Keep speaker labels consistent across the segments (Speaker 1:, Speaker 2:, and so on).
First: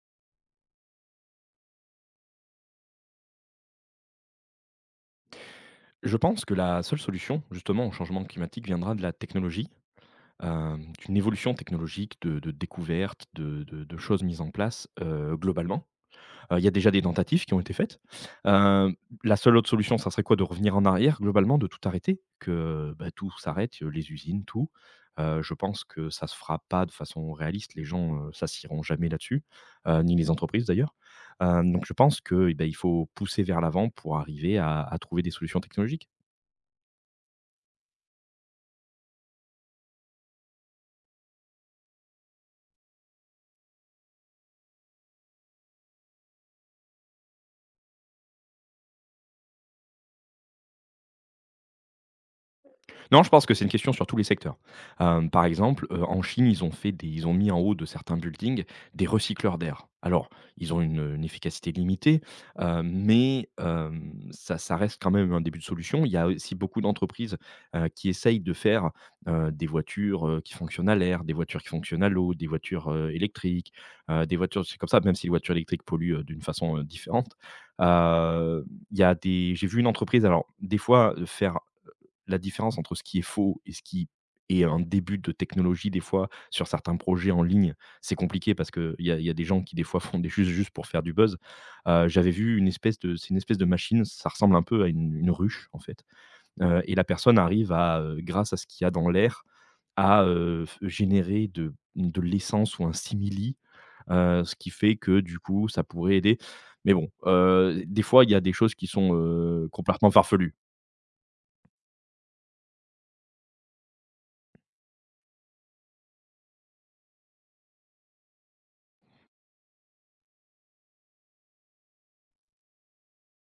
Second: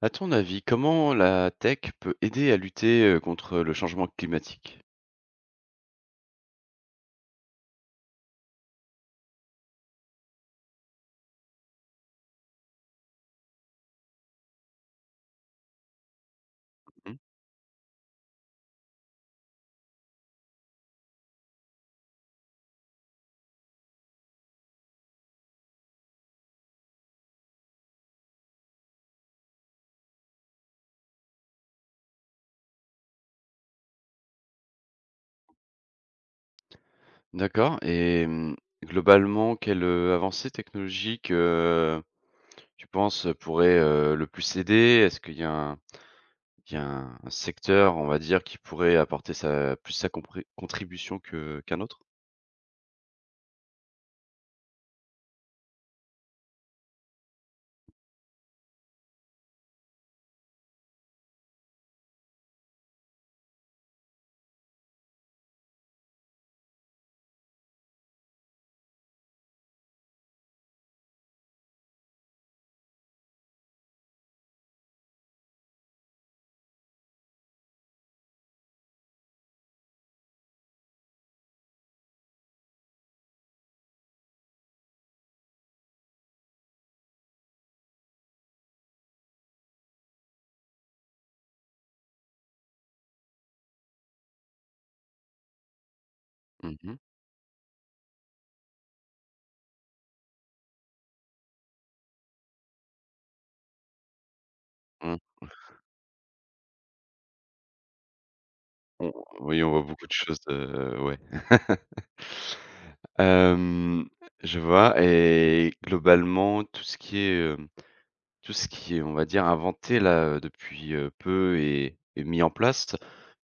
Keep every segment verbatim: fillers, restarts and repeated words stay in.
Speaker 1: À ton avis, comment la tech peut aider à lutter, heu, contre le changement climatique?
Speaker 2: Je pense que la seule solution, justement, au changement climatique viendra de la technologie, hem, d'une évolution technologique, de de découvertes, de de de choses mises en place, heu, globalement. Heu, il y a déjà des
Speaker 1: Mmh.
Speaker 2: tentatives qui ont été faites. Hem, la seule autre solution, ça serait quoi? De revenir en arrière, globalement, de tout arrêter, que, bah, tout s'arrête, heu, les usines, tout. Heu, je pense que ça se fera pas de façon réaliste. Les gens, heu, s'associeront jamais là-dessus, heu, ni les entreprises d'ailleurs. Hem, donc je pense que, eh, bah, il faut pousser vers l'avant pour arriver à à trouver des solutions technologiques.
Speaker 1: D'accord et mmh, Globalement, quelle, heu, avancée technologique, heu, tu penses pourrait, heu, le plus aider? Est-ce qu'il y a un il y a un un secteur, on va dire, qui pourrait apporter sa plus sa compré contribution que qu'un autre?
Speaker 2: Non, je pense que c'est une question sur tous les secteurs. Hem, par exemple, heu, en Chine, ils ont fait des ils ont mis en haut de certains buildings des recycleurs d'air. Alors, ils ont une, une efficacité limitée, heu, mais hem, ça ça reste quand même un début de solution. Il y a aussi beaucoup d'entreprises, heu, qui essayent de faire, heu, des voitures, heu, qui fonctionnent à l'air, des voitures qui fonctionnent à l'eau, des voitures, heu, électriques, heu, des voitures c'est comme ça, même si les voitures électriques polluent, heu, d'une façon, heu, différente. Heu, il y a des J'ai vu une entreprise alors des fois, heu, faire la différence entre ce qui est faux et ce qui est un début de technologie, des fois, sur certains projets en ligne, c'est compliqué parce qu'il y a, il y a des gens qui, des fois, font des choses juste pour faire du buzz. Euh, J'avais vu une espèce de, c'est une espèce de machine, ça ressemble un peu à une, une ruche, en fait.
Speaker 1: Mmh
Speaker 2: Euh, et
Speaker 1: mh.
Speaker 2: la personne arrive à, euh, grâce à ce qu'il y a dans l'air, à euh, f- générer de, de l'essence ou un simili, euh, ce qui fait
Speaker 1: Mmh.
Speaker 2: que du coup, ça pourrait aider. Mais bon, euh, des fois, il y a des choses qui
Speaker 1: On
Speaker 2: sont
Speaker 1: oui,
Speaker 2: euh,
Speaker 1: on voit beaucoup
Speaker 2: complètement
Speaker 1: de choses,
Speaker 2: farfelues.
Speaker 1: heu, ouais. Hem, je vois et globalement, tout ce qui est, hem tout ce qui est, on va dire, inventé là, heu, depuis, heu, peu et et mis en place,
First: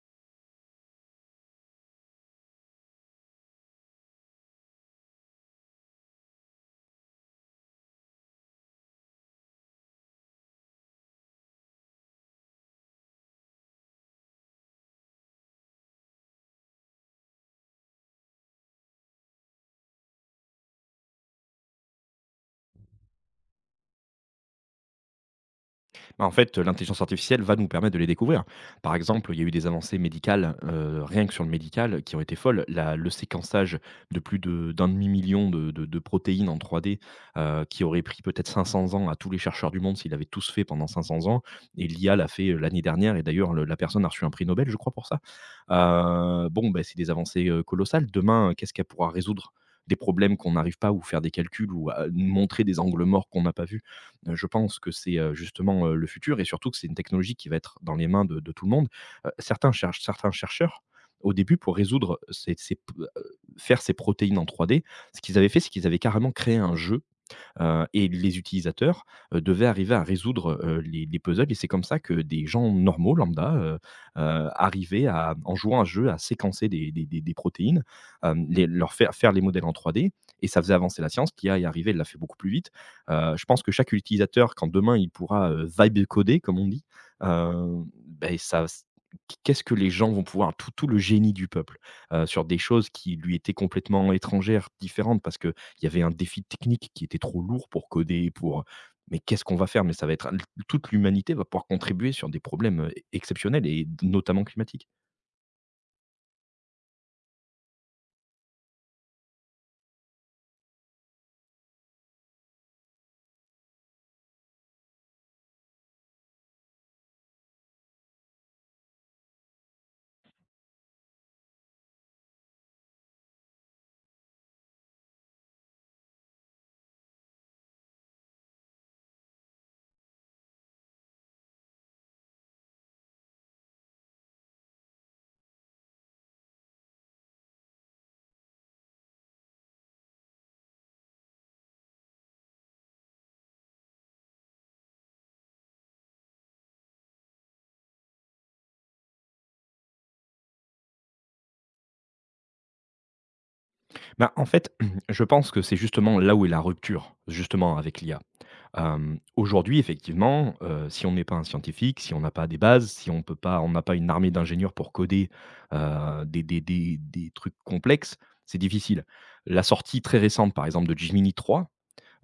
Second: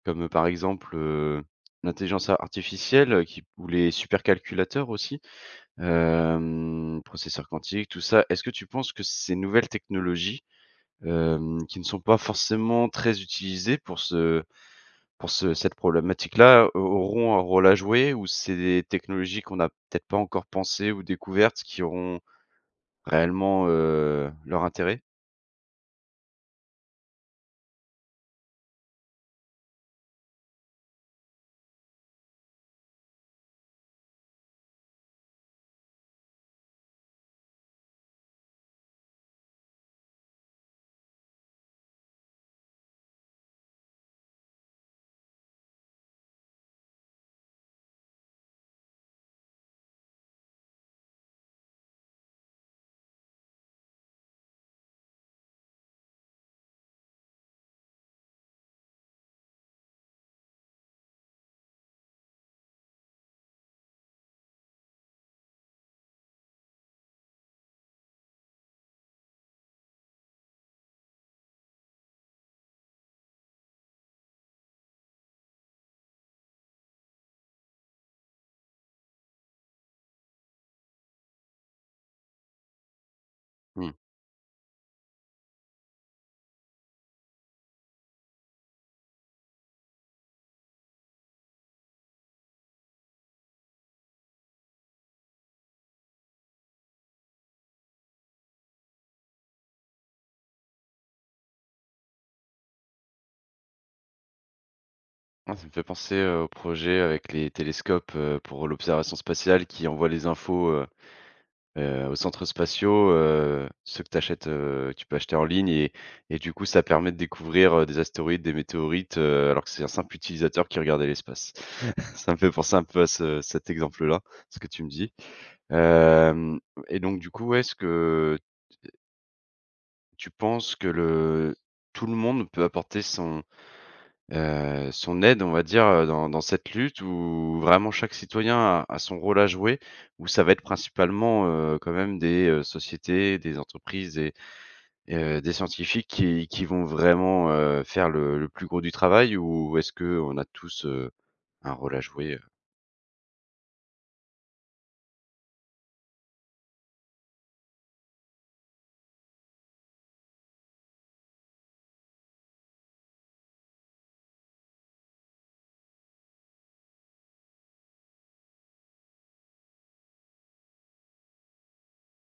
Speaker 1: comme, heu, par exemple, heu, l'intelligence a artificielle, heu, qui ou les supercalculateurs aussi, hem, processeurs quantiques, tout ça. Est-ce que tu penses que ces nouvelles technologies, hem, qui ne sont pas forcément très utilisées pour ce pour ce cette problématique-là, au auront un rôle à jouer? Ou c'est des technologies qu'on n'a peut-être pas encore pensées ou découvertes qui auront réellement, heu, leur intérêt?
Speaker 2: Bah, en fait, l'intelligence artificielle va nous permettre de les découvrir. Par exemple, il y a eu des avancées médicales, heu, rien que sur le médical, qui ont été folles. La le séquençage de plus de d'1,5 000 000 de de de protéines en trois D, heu, qui aurait pris peut-être cinq cents ans à tous les chercheurs du monde s'ils l'avaient tous fait pendant cinq cents ans et l'I A l'a fait, heu, l'année dernière et d'ailleurs le la personne a reçu un prix Nobel, je crois, pour ça. Heu, bon, bah, c'est des avancées, heu, colossales. Demain, heu, qu'est-ce qu'elle pourra résoudre? Des problèmes qu'on n'arrive pas ou faire des calculs ou à montrer des angles morts qu'on n'a pas vus. Heu, je pense que c'est, heu, justement, heu, le futur et surtout que c'est une technologie qui va être dans les mains de de tout le monde. Heu, certains cherchent certains chercheurs, au début, pour résoudre ces ces p heu, faire ces protéines en trois D, ce qu'ils avaient fait, c'est qu'ils avaient carrément créé un jeu heu et les utilisateurs, heu, devaient arriver à résoudre, heu, les les puzzles et c'est comme ça que des gens normaux lambda, heu, heu, arrivaient à en jouant à ce jeu, à séquencer des des des des protéines, hem, les leur faire faire les modèles en trois D et ça faisait avancer la science. L'I a est arrivée, elle l'a fait beaucoup plus vite. Heu, je pense que chaque utilisateur, quand demain il pourra, heu, vibe coder comme on dit, heu, beh, ça qu'est-ce que les gens vont pouvoir tout tout le génie du peuple, heu, sur des choses qui lui étaient complètement étrangères, différentes parce que il y avait un défi technique qui était trop lourd pour coder, pour, mais qu'est-ce qu'on va faire? Mais ça va être toute l'humanité va pouvoir contribuer sur des problèmes, heu, exceptionnels et notamment climatiques.
Speaker 1: Ah, ça me fait penser, heu, au projet avec les télescopes, heu, pour l'observation spatiale qui envoie les infos, heu heu, aux centres spatiaux, heu, ceux que t'achètes, achètes, heu, tu peux acheter en ligne et et du coup, ça permet de découvrir, heu, des astéroïdes, des météorites, heu, alors que c'est un simple utilisateur qui regardait l'espace. Ça me fait penser un peu à ce cet exemple-là, ce que tu me dis. Hem Et donc du coup, ouais, est-ce que tu penses que le tout le monde peut apporter son Heu, son aide, on va dire, heu, dans dans cette lutte où vraiment chaque citoyen a a son rôle à jouer, où ça va être principalement, heu, quand même des, heu, sociétés, des entreprises et et euh, des scientifiques qui qui vont vraiment, heu, faire le le plus gros du travail ou est-ce que on a tous, heu, un rôle à jouer, heu?
Speaker 2: Bah, en fait, je pense que c'est justement là où est la rupture, justement avec l'I A. Hem, aujourd'hui, effectivement, heu, si on n'est pas un scientifique, si on n'a pas des bases, si on peut pas on n'a pas une armée d'ingénieurs pour coder, heu, des des des des trucs complexes, c'est difficile. La sortie très récente, par exemple, de Gemini trois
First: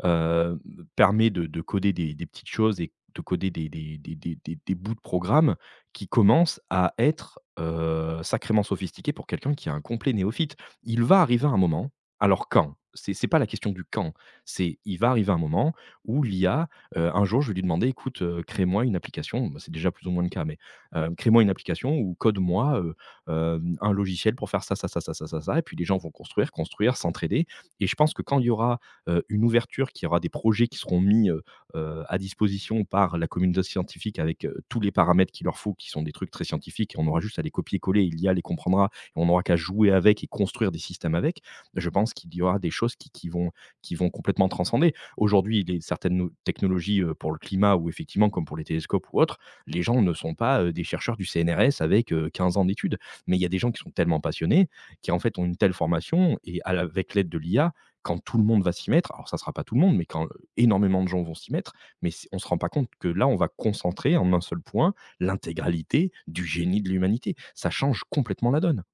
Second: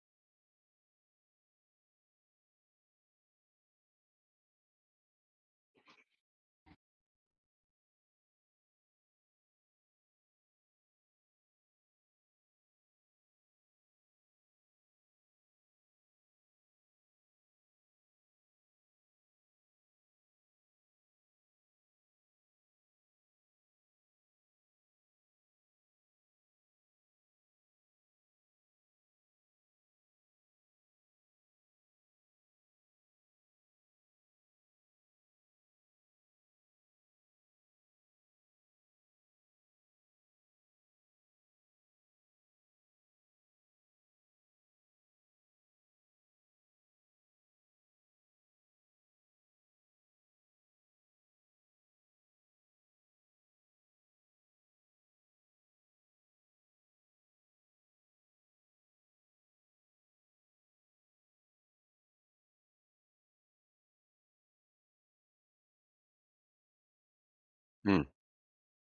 Speaker 2: heu, permet de de coder des des petites choses et de coder des des des des des des bouts de programme qui commencent à être, heu, sacrément sophistiqués pour quelqu'un qui est un complet néophyte. Il va arriver un moment alors quand? C'est c'est pas la question du quand, c'est il va arriver un moment où l'I A, heu, un jour je vais lui demander: «Écoute, heu, crée-moi une application», bah, c'est déjà plus ou moins le cas, mais, heu: «Crée-moi une application ou code-moi, heu, hem, un logiciel pour faire ça, ça, ça, ça, ça, ça, ça» et puis les gens vont construire, construire, s'entraider et je pense que quand il y aura, heu, une ouverture qui aura des projets qui seront mis, heu heu, à disposition par la communauté scientifique avec, heu, tous les paramètres qu'il leur faut, qui sont des trucs très scientifiques et on aura juste à les copier-coller et l'I A les comprendra et on aura qu'à jouer avec et construire des systèmes avec. Je pense qu'il y aura des choses qui qui vont qui vont complètement transcender. Aujourd'hui, les certaines nou technologies, heu, pour le climat ou effectivement comme pour les télescopes ou autres, les gens ne sont pas, heu, des chercheurs du C N R S avec, heu, quinze ans d'études. Mais il y a des gens qui sont tellement passionnés, qui en fait ont une telle formation et à la avec l'aide de l'I A quand tout le monde va s'y mettre, alors ça sera pas tout le monde, mais quand énormément de gens vont s'y mettre, mais c'est on se rend pas compte que là, on va concentrer en un seul point l'intégralité du génie de l'humanité. Ça change
Speaker 1: Mmh,
Speaker 2: complètement la donne.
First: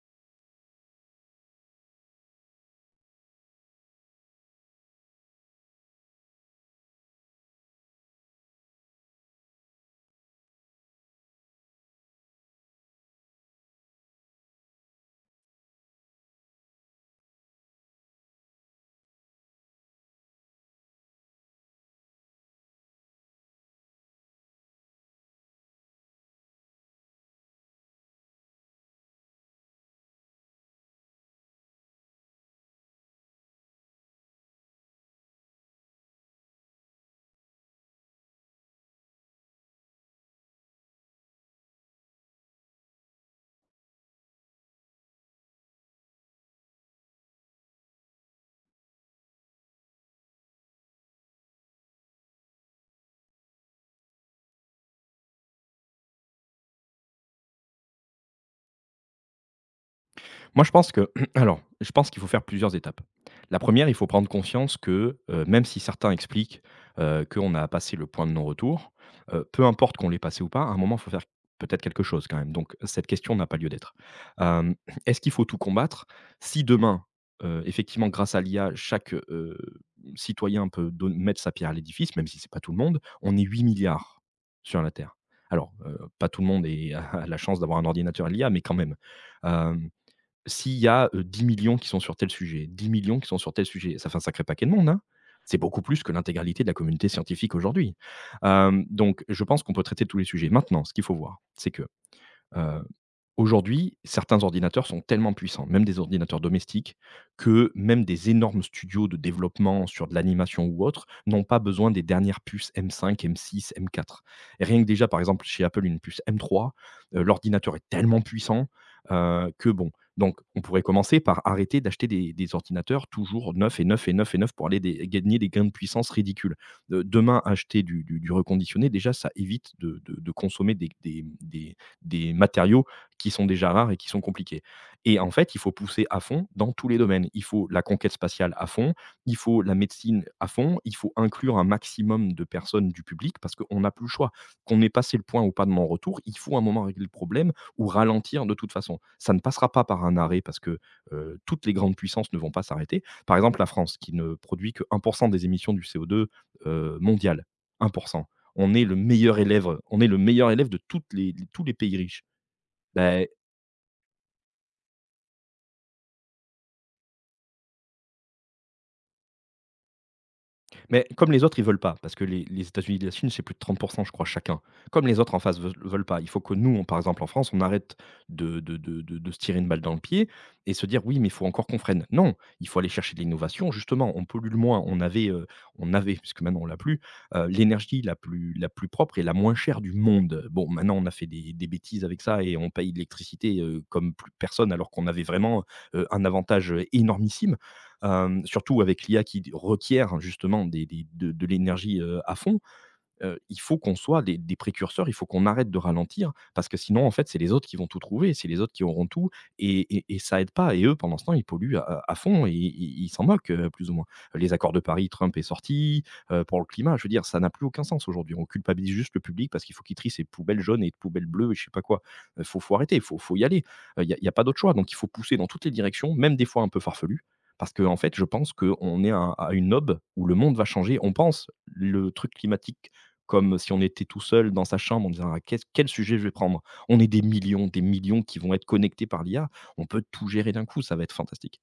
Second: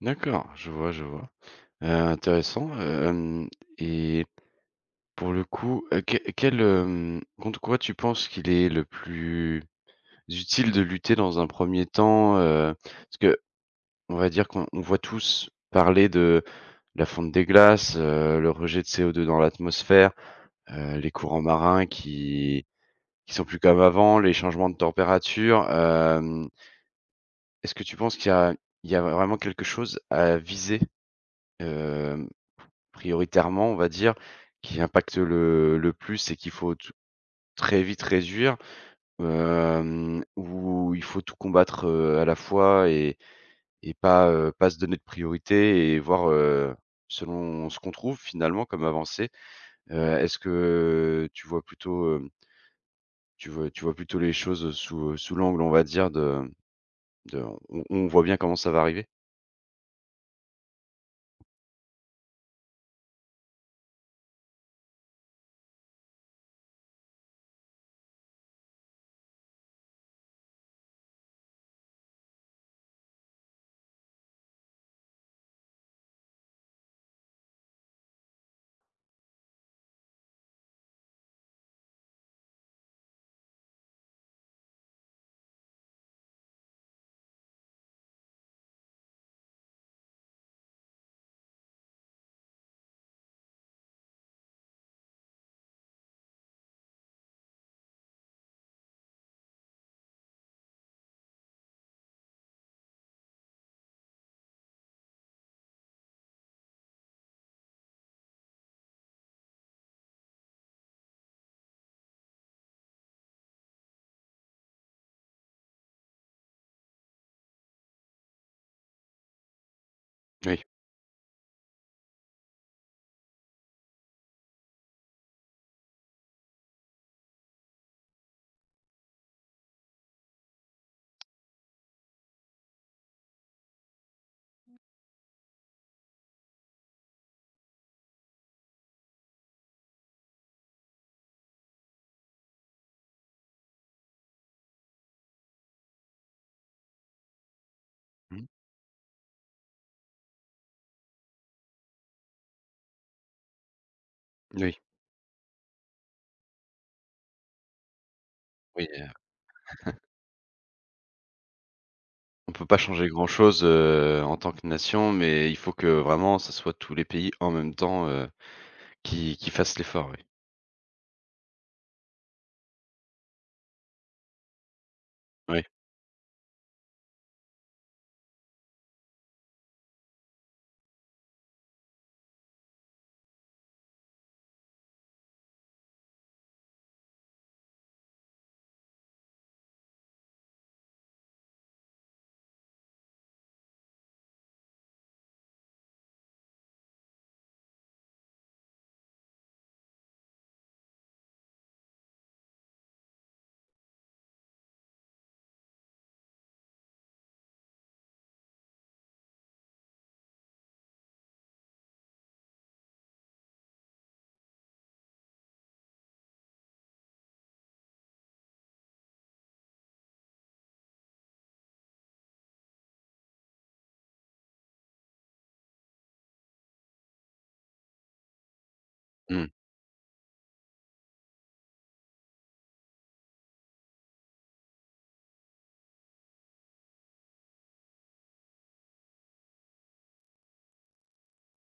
Speaker 1: d'accord, je vois, je vois. Heu, intéressant. Hem et Pour le coup, heu, que quel, hem, contre quoi tu penses qu'il est le plus utile de lutter dans un premier temps, heu, parce que on va dire qu'on on voit tous parler de la fonte des glaces, heu, le rejet de C O deux dans l'atmosphère, heu, les courants marins qui qui sont plus comme avant, les changements de température, hem, est-ce que tu penses qu'il y a il y a vraiment quelque chose à viser, hem, prioritairement, on va dire, qui impacte le le plus et qu'il faut tout très vite réduire, hem, ou il faut tout combattre, heu, à la fois et Et pas, heu, pas se donner de priorité et voir, heu, selon ce qu'on trouve finalement comme avancée. Heu, est-ce que tu vois plutôt, hem, tu vois tu vois plutôt les choses, sous, sous l'angle on va dire de de on on voit bien comment ça va arriver?
Speaker 2: Moi, je pense que alors, je pense qu'il faut faire plusieurs étapes. La première, il faut prendre conscience que, heu, même si certains expliquent, heu, qu'on a passé le point de non-retour, heu, peu importe qu'on l'ait passé ou pas, à un moment, il faut faire peut-être quelque chose quand même, donc cette question n'a pas lieu d'être. Hem, est-ce qu'il faut tout combattre? Si demain, heu, effectivement, grâce à l'I A, chaque, heu, citoyen peut don mettre sa pierre à l'édifice, même si c'est pas tout le monde, on est huit milliards sur la terre. Alors, heu, pas tout le monde est a la chance d'avoir un ordinateur et l'I A, mais quand même. S'il y a, heu, dix mille qui sont sur tel sujet, dix millions qui sont sur tel sujet, ça fait un sacré paquet de monde, hein. C'est beaucoup plus que l'intégralité de la communauté scientifique aujourd'hui. Hem, donc je pense qu'on peut traiter tous les sujets. Maintenant, ce qu'il faut voir, c'est que, heu aujourd'hui, certains ordinateurs sont tellement puissants, même des ordinateurs domestiques, que même des énormes studios de développement sur de l'animation ou autre, n'ont pas besoin des dernières puces M cinq, M six, M quatre. Rien que déjà, par exemple, chez Apple, une puce M trois, heu, l'ordinateur est tellement puissant, heu, que bon. Donc on
Speaker 1: Oui.
Speaker 2: pourrait commencer par arrêter d'acheter des des ordinateurs toujours neufs et neufs et neufs et neufs pour aller des gagner des gains de puissance ridicules. Heu, demain, acheter du du du reconditionné, déjà, ça évite de de de consommer des des des des matériaux qui sont déjà rares et qui sont compliqués. Et en fait, il faut pousser à fond dans tous les domaines. Il faut la conquête spatiale à fond, il faut la médecine à fond, il faut inclure un maximum de personnes du public parce qu'on n'a plus le choix. Qu'on ait passé le point ou pas de mon retour, il faut à un moment régler le problème ou
Speaker 1: Mmh.
Speaker 2: ralentir de toute façon. Ça ne passera pas par un arrêt parce que euh, toutes les grandes puissances ne vont pas s'arrêter. Par exemple, la France, qui ne produit
Speaker 1: Oui,
Speaker 2: que un pour cent des émissions du C O deux euh, mondial. un pour cent. On est
Speaker 1: oui,
Speaker 2: le
Speaker 1: heu,
Speaker 2: meilleur élève, on est le meilleur élève de toutes les, tous les pays riches.
Speaker 1: on peut pas changer
Speaker 2: Ben,
Speaker 1: grand-chose, heu, en tant que nation, mais il faut que vraiment ça soit tous les pays en même temps, heu, qui qui fassent l'effort, oui.
Speaker 2: mais comme les autres, ils veulent pas, parce que les les États-Unis et la Chine, c'est plus de trente je crois chacun. Comme les autres en face
Speaker 1: Oui.
Speaker 2: veu veulent pas, il faut que nous, on par exemple en France, on arrête de de de de de se tirer une balle dans le pied et se dire: «Oui, mais il faut encore qu'on freine». Non, il faut aller chercher de l'innovation, justement, on pollue le moins. On avait, heu, on avait, puisque maintenant on l'a plus, heu, l'énergie la plus la plus propre et la moins chère du monde. Bon, maintenant on a fait des des bêtises avec ça et on paye l'électricité, heu, comme plus personne alors qu'on avait vraiment, heu, un avantage, euh, énormissime. Hem, surtout avec l'I A qui requiert, hein, justement des des de de l'énergie, heu, à fond. Heu, il faut qu'on soit des des précurseurs, il faut qu'on arrête de ralentir parce que sinon, en fait, c'est les autres qui vont tout trouver, c'est les autres qui auront tout et et et ça aide pas, et eux, pendant ce temps, ils polluent à à fond et ils ils s'en moquent, heu, plus ou moins. Les accords de Paris, Trump est sorti, heu, pour le climat, je veux dire, ça n'a plus aucun sens aujourd'hui. On culpabilise juste le public parce qu'il faut qu'il trie ses poubelles jaunes et poubelles bleues et je sais pas quoi. Heu, faut faut arrêter, il faut faut y aller. il y a y a pas d'autre choix, donc il faut pousser dans toutes les directions, même des fois un peu farfelues, parce qu'en fait, je pense qu'on est à
Speaker 1: Mmh.
Speaker 2: à une aube où le monde va changer. On pense le truc climatique comme si on était tout seul dans sa chambre en disant : « Ah, qu'est-ce quel sujet je vais prendre ? » On est des millions, des millions qui vont être connectés par l'I A. On peut tout gérer d'un coup, ça va être fantastique.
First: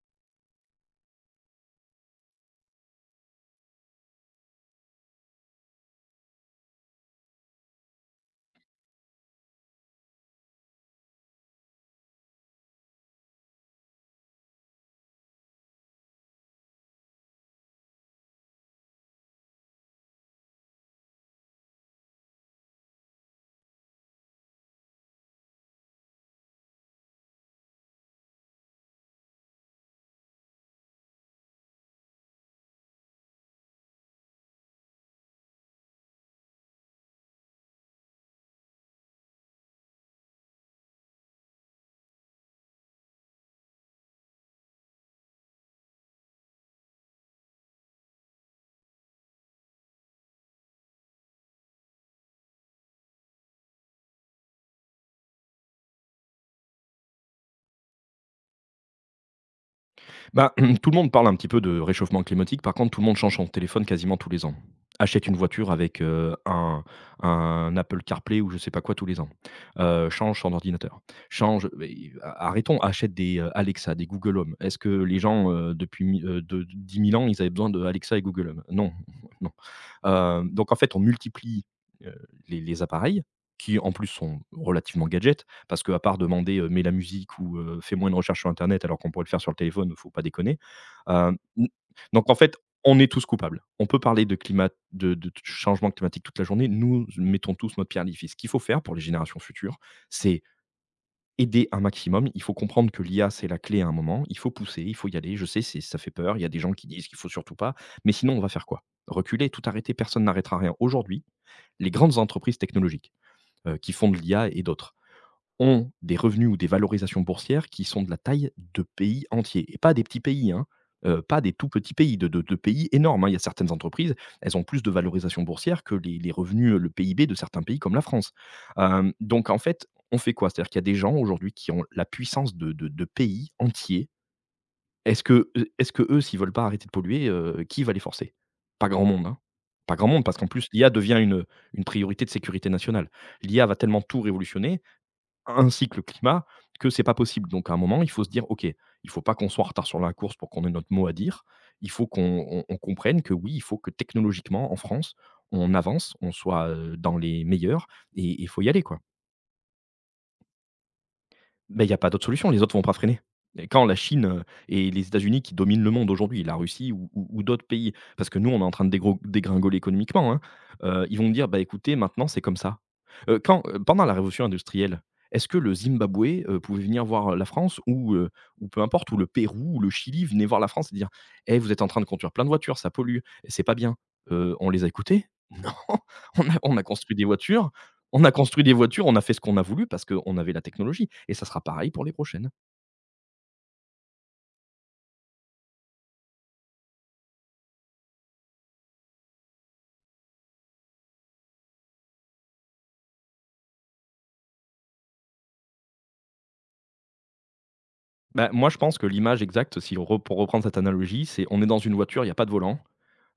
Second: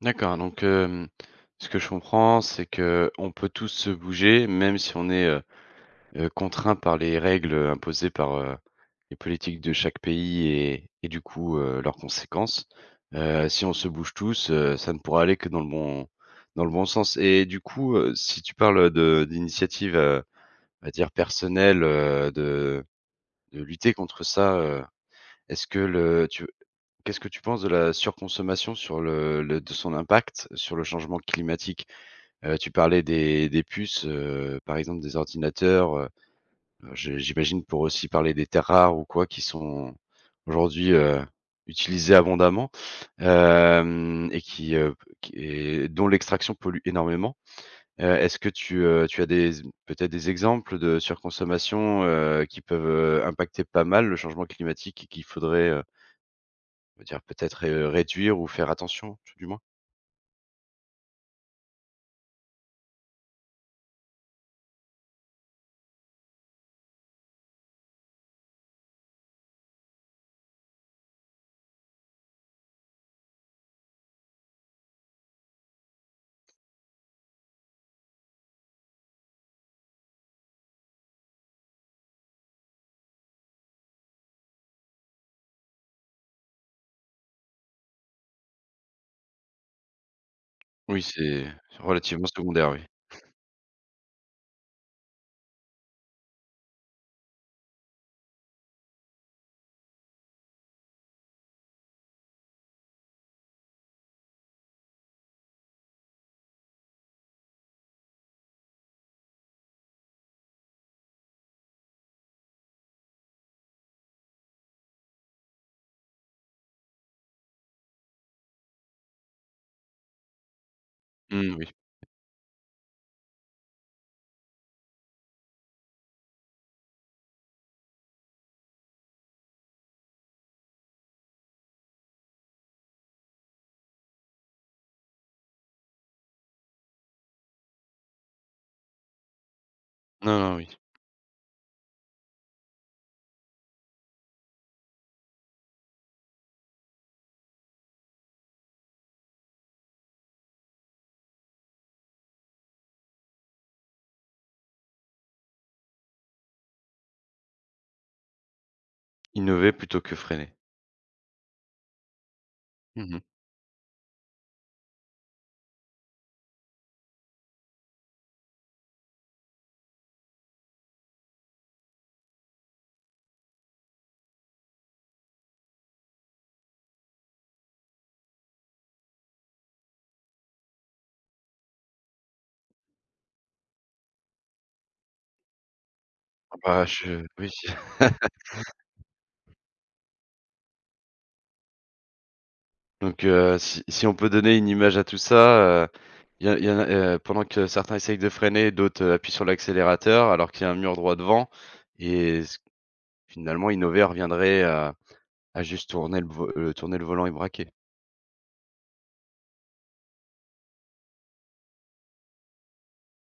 Speaker 1: D'accord, donc hem, ce que je comprends, c'est que on peut tous se bouger, même si on est, heu heu, contraints par les règles, imposées par, heu, les politiques de chaque pays et et du coup, heu, leurs conséquences. Heu, si on se bouge tous, heu, ça ne pourra aller que dans le bon dans le bon sens et du coup, heu, si tu parles, de d'initiative, heu, on va dire personnelle heu, de de lutter contre ça, heu, est-ce que le tu Qu'est-ce que tu penses de la surconsommation sur le le de son impact sur le changement climatique? Heu, tu parlais des des puces, heu, par exemple des ordinateurs, heu, je j'imagine pour aussi parler des terres rares ou quoi qui sont aujourd'hui, heu, utilisées abondamment, hem et qui, heu, qui et dont l'extraction pollue énormément. Heu, est-ce que tu, heu, tu as des peut-être des exemples de surconsommation, heu, qui peuvent, heu, impacter pas mal le changement climatique et qu'il faudrait, euh, on va dire peut-être, heu, réduire ou faire attention, tout du moins?
Speaker 2: Bah, tout le monde parle un petit peu de réchauffement climatique. Par contre, tout le monde change son téléphone quasiment tous les ans. Achète une voiture avec euh, un, un Apple CarPlay ou je sais pas quoi tous les ans. Euh, change son ordinateur. Change. Mais, a- arrêtons. Achète des euh, Alexa, des Google Home. Est-ce que les gens, euh, depuis mi- euh, de, de dix mille ans, ils avaient besoin de Alexa et Google Home? Non, non. Euh, donc en fait, on multiplie euh, les, les appareils qui en plus sont relativement gadgets, parce que à part demander, heu: Mets la musique » ou heu: Fais-moi une recherche sur internet », alors qu'on pourrait le faire sur le téléphone, faut pas déconner.
Speaker 1: Oui,
Speaker 2: Hem,
Speaker 1: c'est
Speaker 2: n
Speaker 1: relativement
Speaker 2: Donc en fait,
Speaker 1: secondaire, oui.
Speaker 2: on est tous coupables. On peut parler de climat, de de changement climatique toute la journée, nous mettons tous notre pierre à l'édifice. Ce qu'il faut faire pour les générations futures, c'est aider un maximum. Il faut comprendre que l'I A, c'est la clé à un moment. Il faut pousser, il faut y aller. Je sais, c'est ça fait peur, il y a des gens qui disent qu'il faut surtout pas, mais sinon on va faire quoi? Reculer, tout arrêter? Personne n'arrêtera rien. Aujourd'hui, les grandes entreprises technologiques, heu, qui font de l'I A et d'autres, ont des revenus ou des valorisations boursières qui sont de la taille de pays entiers, et pas des petits pays, hein, heu, pas des
Speaker 1: Mmh, oui.
Speaker 2: tout petits pays, de de de pays énormes, hein. Il y a certaines entreprises, elles ont plus de valorisation boursière que les les revenus, heu, le P I B de certains pays comme la France. Hem, donc en fait, on fait quoi? C'est-à-dire qu'il y a des gens aujourd'hui qui ont la puissance de de de pays entiers. Est-ce que, Est-ce eux, s'ils veulent pas arrêter de polluer, heu, qui va les forcer? Pas grand monde, hein. Pas grand monde, parce
Speaker 1: Non,
Speaker 2: qu'en
Speaker 1: non,
Speaker 2: plus
Speaker 1: oui.
Speaker 2: l'I A devient une, une priorité de sécurité nationale. L'I A va tellement tout révolutionner, ainsi que le climat, que c'est pas possible. Donc à un moment, il faut se dire : « OK, il faut pas qu'on soit en retard sur la course pour qu'on ait notre mot à dire. Il faut qu'on on on comprenne que oui, il faut que technologiquement, en France, on avance, on soit, heu, dans les meilleurs, et il faut y aller, quoi. »
Speaker 1: Innover plutôt que freiner.
Speaker 2: Beh, il y a pas d'autre solution, les autres vont pas freiner.
Speaker 1: Mmh.
Speaker 2: Et quand la Chine, heu et les États-Unis, qui dominent le monde aujourd'hui, la Russie ou ou ou d'autres pays, parce que nous, on est en train de dégro dégringoler économiquement, hein, heu, ils vont dire : « Bah, écoutez, maintenant, c'est comme ça. » Heu, quand euh, Pendant la révolution industrielle, est-ce que le Zimbabwe, heu, pouvait venir voir la France, ou heu, ou peu importe, ou le Pérou ou le Chili venaient voir la France et dire : « Eh, vous êtes en train de conduire plein de voitures, ça pollue, c'est pas bien. » Heu, on les a écoutés? Non, on a
Speaker 1: Ah
Speaker 2: on a
Speaker 1: bah,
Speaker 2: construit des
Speaker 1: je oui.
Speaker 2: voitures, on a construit des voitures, on a fait ce qu'on a voulu parce qu'on avait la technologie, et ça sera pareil pour les prochaines.
Speaker 1: Donc heu, si si on peut donner une image à tout ça, heu, y a y en a, heu, pendant que certains essayent de freiner, d'autres, heu, appuient sur l'accélérateur alors qu'il y a un mur droit devant et ce finalement innover reviendrait à à juste tourner le vo heu, tourner le volant et braquer.
Speaker 2: Bah, moi, je pense que l'image exacte, si on re pour reprendre cette analogie, c'est on est dans une voiture, il y a pas de volant,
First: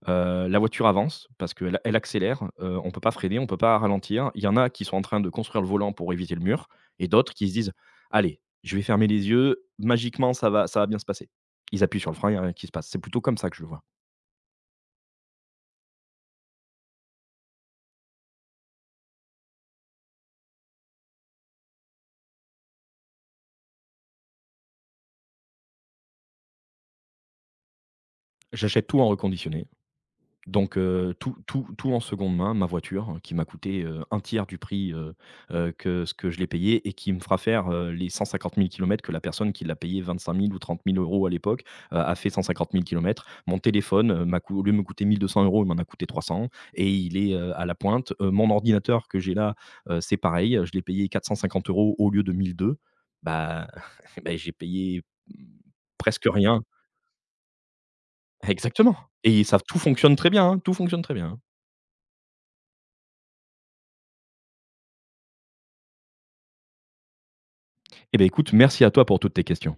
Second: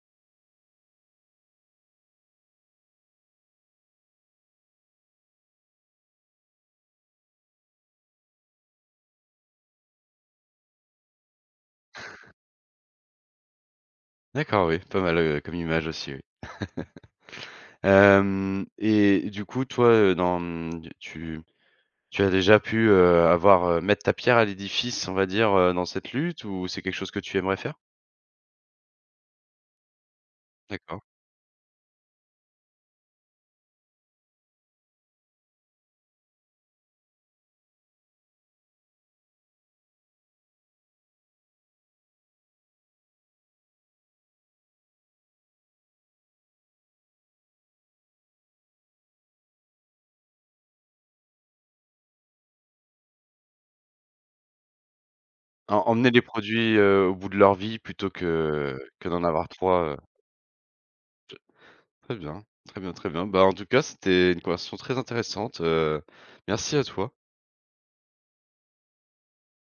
Speaker 2: heu, la voiture avance parce qu'elle elle accélère, heu, on peut pas freiner, on peut pas ralentir. Il y en a qui sont en train de construire le volant pour éviter le mur, et d'autres qui se disent : « Allez, je vais fermer les yeux, magiquement ça va ça va bien se passer. » Ils appuient sur le frein, il y a rien qui se passe. C'est plutôt comme ça que je le vois.
Speaker 1: D'accord, oui, pas mal, heu, comme image aussi, oui. Hem Et du coup, toi, heu, dans, mmh, tu tu as déjà pu, heu, avoir, heu, mettre ta pierre à l'édifice, on va dire, heu, dans cette lutte ou c'est quelque chose que tu aimerais faire?
Speaker 2: J'achète tout en reconditionné. Donc
Speaker 1: D'accord.
Speaker 2: heu, tout tout tout en seconde main, ma voiture, hein, qui m'a coûté, heu, un tiers du prix, heu heu, que ce que je l'ai payé, et qui me fera faire, heu, les cent cinquante mille kilomètres que la personne qui l'a payée vingt-cinq mille ou trente mille euros à l'époque, heu, a fait cent cinquante mille kilomètres. Mon téléphone, heu, m'a cou au lieu de me coûter mille deux cents euros, il m'en a coûté trois cents, et il est, heu, à la pointe. Heu, mon ordinateur que j'ai là, heu, c'est pareil, je l'ai payé quatre cent cinquante euros au lieu de mille deux cents euros €. Bah, bah, j'ai payé, mmh,
Speaker 1: Em emmener les
Speaker 2: presque rien.
Speaker 1: produits, heu, au bout de leur vie plutôt que
Speaker 2: Exactement,
Speaker 1: que d'en
Speaker 2: et
Speaker 1: avoir
Speaker 2: ça tout
Speaker 1: trois. Heu,
Speaker 2: fonctionne très bien, hein, tout fonctionne très bien, hein.
Speaker 1: très bien, très bien, très bien. Bah, en tout cas, c'était une conversation très intéressante, heu, merci à toi.
Speaker 2: Eh bien, écoute, merci à toi pour toutes tes questions.